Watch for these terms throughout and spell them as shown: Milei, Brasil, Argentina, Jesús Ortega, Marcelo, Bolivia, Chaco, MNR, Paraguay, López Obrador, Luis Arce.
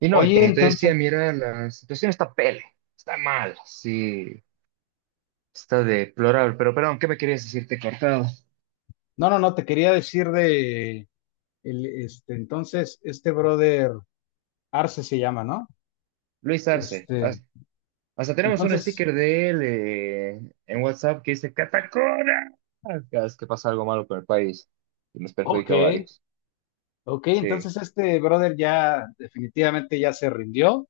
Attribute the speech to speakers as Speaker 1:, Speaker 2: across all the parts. Speaker 1: Y no, y
Speaker 2: Oye,
Speaker 1: como te
Speaker 2: entonces,
Speaker 1: decía, mira, la situación está pele, está mal, sí, está deplorable. Pero perdón, ¿qué me querías decirte cortado?
Speaker 2: no, no, no, te quería decir de, el, este, entonces, este brother Arce se llama, ¿no?
Speaker 1: Luis Arce,
Speaker 2: Este,
Speaker 1: hasta tenemos un
Speaker 2: entonces,
Speaker 1: sticker de él en WhatsApp que dice Catacora. Cada vez que pasa algo malo con el país y nos
Speaker 2: ok,
Speaker 1: perjudica a varios.
Speaker 2: ok,
Speaker 1: Sí,
Speaker 2: entonces este brother ya definitivamente ya se rindió.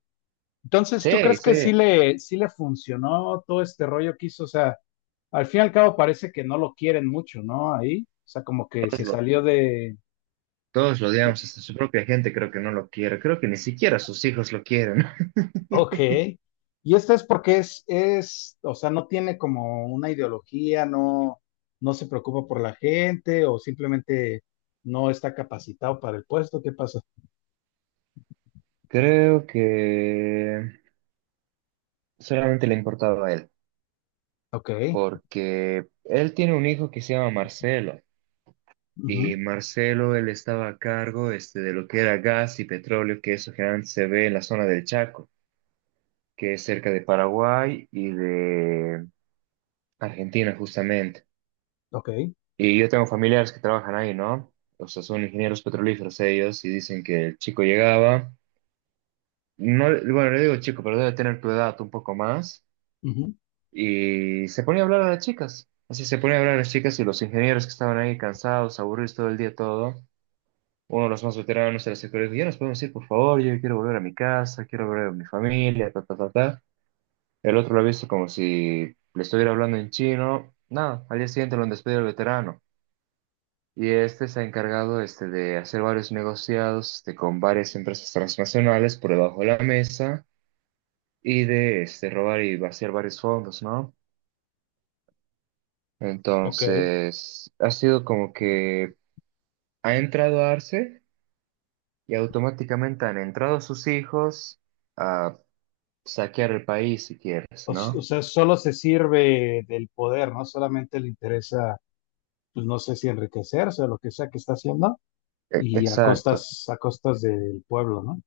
Speaker 2: Entonces, ¿tú
Speaker 1: sí,
Speaker 2: crees
Speaker 1: sí,
Speaker 2: que sí le funcionó todo este rollo que hizo? O sea, al fin y al cabo parece que no lo quieren mucho, ¿no? Ahí, o sea, como que
Speaker 1: todos
Speaker 2: se salió
Speaker 1: lo,
Speaker 2: de,
Speaker 1: todos lo odiamos, hasta su propia gente creo que no lo quiere, creo que ni siquiera sus hijos lo quieren.
Speaker 2: ok. Y este es porque es, o sea, no tiene como una ideología, no, no se preocupa por la gente o simplemente no está capacitado para el puesto. ¿Qué pasa?
Speaker 1: Creo que solamente le importaba a él.
Speaker 2: Ok.
Speaker 1: Porque él tiene un hijo que se llama Marcelo y
Speaker 2: Ujú.
Speaker 1: Marcelo él estaba a cargo de lo que era gas y petróleo, que eso generalmente se ve en la zona del Chaco, que es cerca de Paraguay y de Argentina justamente.
Speaker 2: Ok.
Speaker 1: Y yo tengo familiares que trabajan ahí, ¿no? O sea, son ingenieros petrolíferos ellos y dicen que el chico llegaba, no, bueno, le digo chico, pero debe tener tu edad un poco más.
Speaker 2: Ujú.
Speaker 1: Y se ponía a hablar a las chicas. Así se ponía a hablar a las chicas y los ingenieros que estaban ahí cansados, aburridos todo el día, todo. Uno de los más veteranos de la secundaria dijo, ya nos podemos ir, por favor, yo quiero volver a mi casa, quiero volver a mi familia, ta, ta, ta, ta. El otro lo ha visto como si le estuviera hablando en chino. Nada, al día siguiente lo han despedido el veterano. Y este se ha encargado de hacer varios negociados con varias empresas transnacionales por debajo de la mesa y de robar y vaciar varios fondos, ¿no?
Speaker 2: Ok.
Speaker 1: Entonces, ha sido como que ha entrado Arce y automáticamente han entrado sus hijos a saquear el país, si quieres,
Speaker 2: O
Speaker 1: ¿no?
Speaker 2: sea, solo se sirve del poder, ¿no? Solamente le interesa, pues no sé si enriquecerse o lo que sea que está haciendo y
Speaker 1: Exacto.
Speaker 2: a costas del pueblo, ¿no?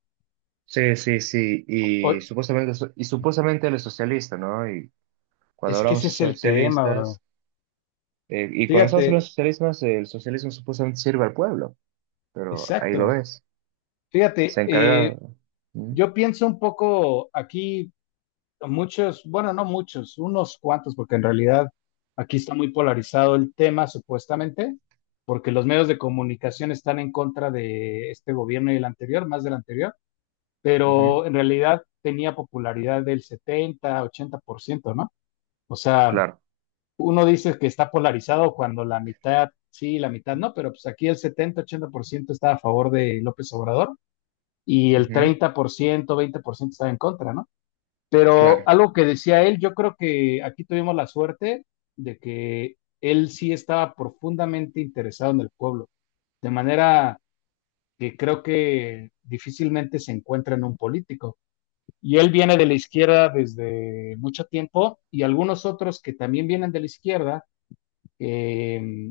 Speaker 1: Sí, sí, sí.
Speaker 2: Hoy,
Speaker 1: Y supuestamente, y supuestamente él es socialista, ¿no? Y cuando
Speaker 2: es que
Speaker 1: hablamos
Speaker 2: ese
Speaker 1: de
Speaker 2: es el tema, bro.
Speaker 1: socialistas, y cuando estamos hablando
Speaker 2: Fíjate,
Speaker 1: de socialistas, el socialismo supuestamente sirve al pueblo, pero ahí lo
Speaker 2: exacto.
Speaker 1: ves. Se
Speaker 2: Fíjate,
Speaker 1: encarga. Mm.
Speaker 2: yo pienso un poco aquí, muchos, bueno, no muchos, unos cuantos, porque en realidad aquí está muy polarizado el tema, supuestamente, porque los medios de comunicación están en contra de este gobierno y el anterior, más del anterior,
Speaker 1: Ujú.
Speaker 2: pero en realidad tenía popularidad del 70, 80%, ¿no? O sea,
Speaker 1: Claro.
Speaker 2: uno dice que está polarizado cuando la mitad sí, la mitad no, pero pues aquí el 70, 80% está a favor de López Obrador y el
Speaker 1: Ujú.
Speaker 2: 30% 20% estaba en contra, ¿no? Pero
Speaker 1: Claro.
Speaker 2: algo que decía él, yo creo que aquí tuvimos la suerte de que él sí estaba profundamente interesado en el pueblo, de manera que creo que difícilmente se encuentra en un político. Y él viene de la izquierda desde mucho tiempo y algunos otros que también vienen de la izquierda eh,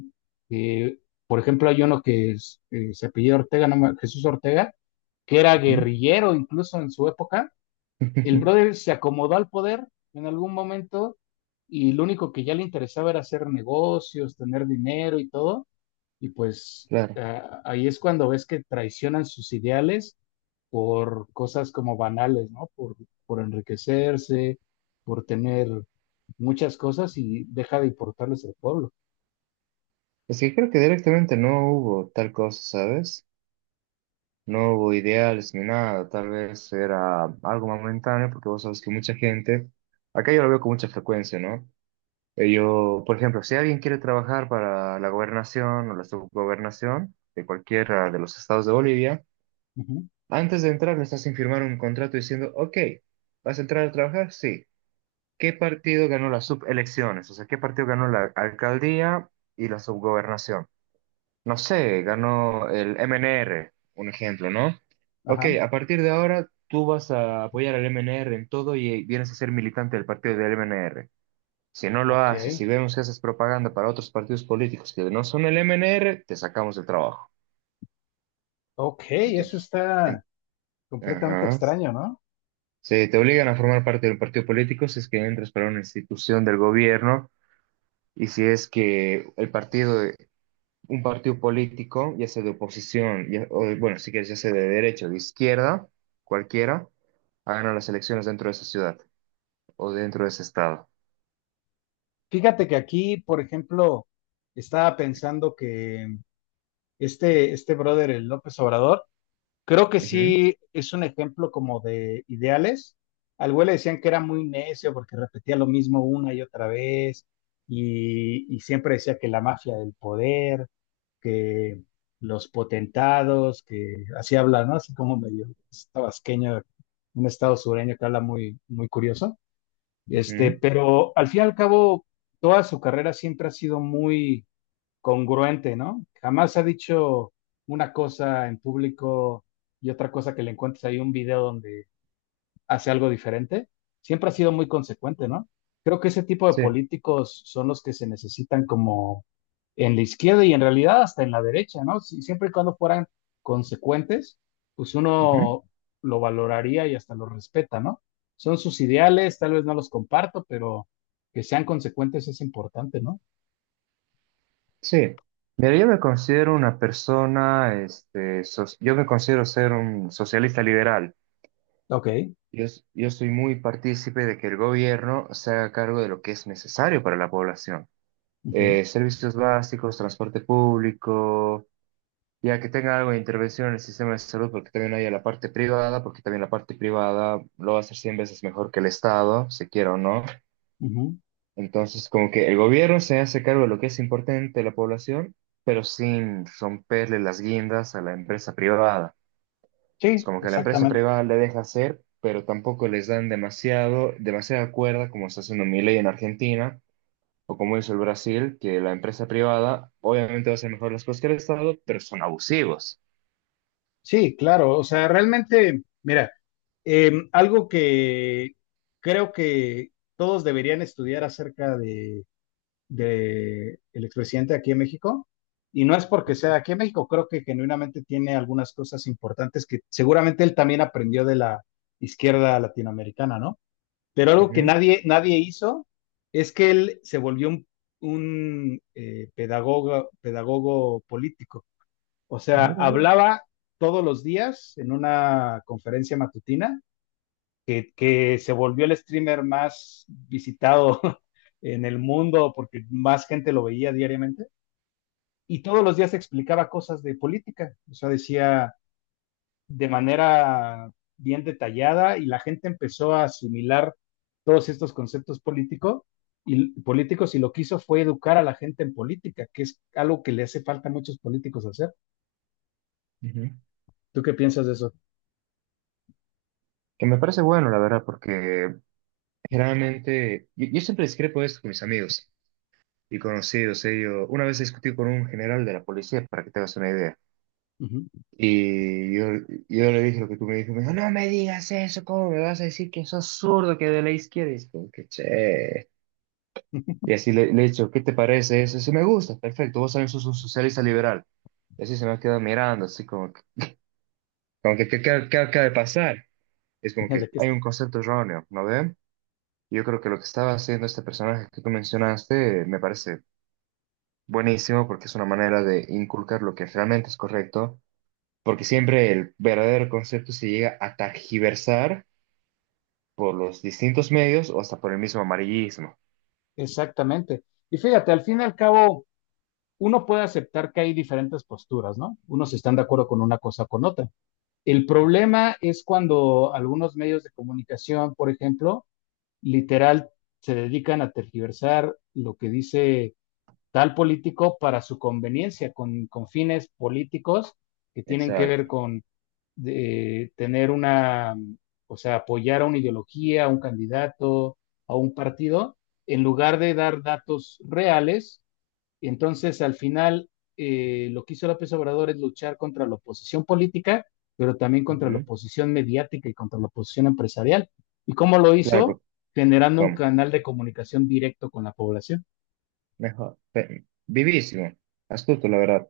Speaker 2: eh, por ejemplo, hay uno que es, se apellida Ortega, no Jesús Ortega, que era
Speaker 1: Ujú.
Speaker 2: guerrillero incluso en su época. El brother se acomodó al poder en algún momento y lo único que ya le interesaba era hacer negocios, tener dinero y todo. Y pues
Speaker 1: Claro.
Speaker 2: ahí es cuando ves que traicionan sus ideales por cosas como banales, ¿no? Por enriquecerse, por tener muchas cosas y deja de importarles el pueblo.
Speaker 1: Es que creo que directamente no hubo tal cosa, ¿sabes? No hubo ideales ni nada, tal vez era algo momentáneo, porque vos sabes que mucha gente, acá yo lo veo con mucha frecuencia, ¿no? Yo, por ejemplo, si alguien quiere trabajar para la gobernación o la subgobernación de cualquiera de los estados de Bolivia,
Speaker 2: Ujú.
Speaker 1: antes de entrar le estás sin firmar un contrato diciendo, ok, ¿vas a entrar a trabajar? Sí. ¿Qué partido ganó las subelecciones? O sea, ¿qué partido ganó la alcaldía y la subgobernación? No sé, ganó el MNR, un ejemplo, ¿no? Ok,
Speaker 2: Ajá.
Speaker 1: a partir de ahora tú vas a apoyar al MNR en todo y vienes a ser militante del partido del MNR. Si no lo
Speaker 2: Ok,
Speaker 1: haces, si vemos que haces propaganda para otros partidos políticos que no son el MNR, te sacamos del trabajo.
Speaker 2: ok, eso
Speaker 1: Entonces, en-
Speaker 2: está completamente
Speaker 1: ajá.
Speaker 2: extraño, ¿no?
Speaker 1: Sí, te obligan a formar parte de un partido político si es que entras para una institución del gobierno y si es que el partido un partido político, ya sea de oposición, bueno, si quieres, ya sea de derecha o de izquierda, cualquiera, hagan las elecciones dentro de esa ciudad o dentro de ese estado.
Speaker 2: Fíjate que aquí, por ejemplo, estaba pensando que este brother, el López Obrador, creo que sí es un ejemplo como de ideales. Al güey le decían que era muy necio porque repetía lo mismo una y otra vez y siempre decía que la mafia del poder, que los potentados, que así habla, ¿no? Así como medio tabasqueño, un estado sureño que habla muy, muy curioso.
Speaker 1: Ujú,
Speaker 2: Este,
Speaker 1: ujú,
Speaker 2: pero al fin y al cabo, toda su carrera siempre ha sido muy congruente, ¿no? Jamás ha dicho una cosa en público y otra cosa que le encuentres ahí un video donde hace algo diferente, siempre ha sido muy consecuente, ¿no? Creo que ese tipo de
Speaker 1: sí,
Speaker 2: políticos son los que se necesitan como en la izquierda y en realidad hasta en la derecha, ¿no? Siempre y cuando fueran consecuentes, pues
Speaker 1: ujú,
Speaker 2: uno lo valoraría y hasta lo respeta, ¿no? Son sus ideales, tal vez no los comparto, pero que sean consecuentes es importante, ¿no?
Speaker 1: sí. Mira, yo me considero una persona, este, yo me considero ser un socialista liberal.
Speaker 2: Ok.
Speaker 1: Yo, yo soy muy partícipe de que el gobierno se haga cargo de lo que es necesario para la población.
Speaker 2: Ujú,
Speaker 1: Servicios básicos, transporte público, ya que tenga algo de intervención en el sistema de salud, porque también haya la parte privada, porque también la parte privada lo va a hacer 100 veces mejor que el Estado, se quiera o no.
Speaker 2: ujú.
Speaker 1: Entonces, como que el gobierno se hace cargo de lo que es importante de la población, pero sin romperle las guindas a la empresa privada. Es
Speaker 2: Sí,
Speaker 1: como que la empresa
Speaker 2: exactamente.
Speaker 1: privada le deja hacer, pero tampoco les dan demasiado, demasiada cuerda, como está haciendo Milei en Argentina, o como hizo el Brasil, que la empresa privada obviamente va a hacer mejor las cosas que el Estado, pero son abusivos.
Speaker 2: Sí, claro. O sea, realmente, mira. Algo que creo que todos deberían estudiar acerca de, el expresidente aquí en México, y no es porque sea aquí en México, creo que genuinamente tiene algunas cosas importantes que seguramente él también aprendió de la izquierda latinoamericana, ¿no? Pero algo que
Speaker 1: Ujú.
Speaker 2: nadie, nadie hizo es que él se volvió un, un pedagogo político. O sea,
Speaker 1: Mira vos.
Speaker 2: hablaba todos los días en una conferencia matutina que se volvió el streamer más visitado en el mundo porque más gente lo veía diariamente. Y todos los días explicaba cosas de política. O sea, decía de manera bien detallada y la gente empezó a asimilar todos estos conceptos políticos y lo que hizo fue educar a la gente en política, que es algo que le hace falta a muchos políticos hacer.
Speaker 1: Ujú.
Speaker 2: ¿Tú qué piensas de eso?
Speaker 1: Que me parece bueno, la verdad, porque generalmente yo siempre discrepo esto con mis amigos y conocidos. Eh, una vez discutí con un general de la policía, para que te hagas una idea,
Speaker 2: Uh
Speaker 1: y yo, le dije lo que tú me dijiste, me dijo, no me digas eso, ¿cómo me vas a decir que sos zurdo, que de la izquierda? Y es como que, che. Y así le he dicho, ¿qué te parece eso? Si me gusta, perfecto, vos también sos un socialista liberal. Y así se me ha quedado mirando, así como que, ¿ qué acaba de pasar? Es como que
Speaker 2: ¿De qué? Es?
Speaker 1: hay un concepto erróneo, ¿no ve? Yo creo que lo que estaba haciendo este personaje que tú mencionaste me parece buenísimo porque es una manera de inculcar lo que realmente es correcto, porque siempre el verdadero concepto se llega a tergiversar por los distintos medios o hasta por el mismo amarillismo.
Speaker 2: Exactamente. Y fíjate, al fin y al cabo, uno puede aceptar que hay diferentes posturas, ¿no? Unos están de acuerdo con una cosa o con otra. El problema es cuando algunos medios de comunicación, por ejemplo, literal se dedican a tergiversar lo que dice tal político para su conveniencia, con fines políticos que tienen que ver
Speaker 1: Exacto.
Speaker 2: con tener una, o sea, apoyar a una ideología, a un candidato, a un partido, en lugar de dar datos reales y entonces, al final, lo que hizo López Obrador es luchar contra la oposición política, pero también contra la
Speaker 1: Ujú.
Speaker 2: oposición mediática y contra la oposición empresarial. ¿Y cómo lo
Speaker 1: Claro,
Speaker 2: hizo?
Speaker 1: porque-
Speaker 2: Generando un
Speaker 1: ¿Cómo?
Speaker 2: canal de comunicación directo con la población.
Speaker 1: Mejor. Vivísimo. Astuto, la verdad.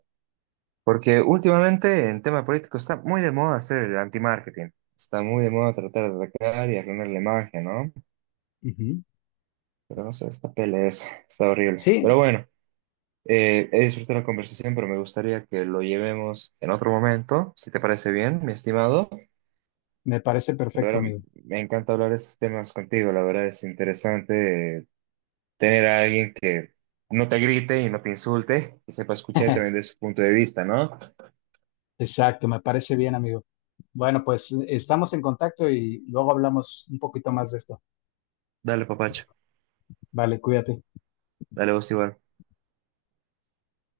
Speaker 1: Porque últimamente en tema político está muy de moda hacer el anti-marketing. Está muy de moda tratar de atacar y arruinar la imagen, ¿no?
Speaker 2: Uh -huh.
Speaker 1: Pero no sé, esta está horrible.
Speaker 2: Sí,
Speaker 1: Pero bueno, he disfrutado la conversación, pero me gustaría que lo llevemos en otro momento, si te parece bien, mi estimado.
Speaker 2: me parece
Speaker 1: Pero
Speaker 2: perfecto,
Speaker 1: ahora
Speaker 2: amigo.
Speaker 1: me encanta hablar de estos temas contigo, la verdad es interesante tener a alguien que no te grite y no te insulte, que sepa escuchar también de su punto de vista, ¿no?
Speaker 2: Exacto, me parece bien, amigo. Bueno, pues estamos en contacto y luego hablamos un poquito más de esto.
Speaker 1: Dale, papacho,
Speaker 2: Vale, cuídate.
Speaker 1: dale vos igual.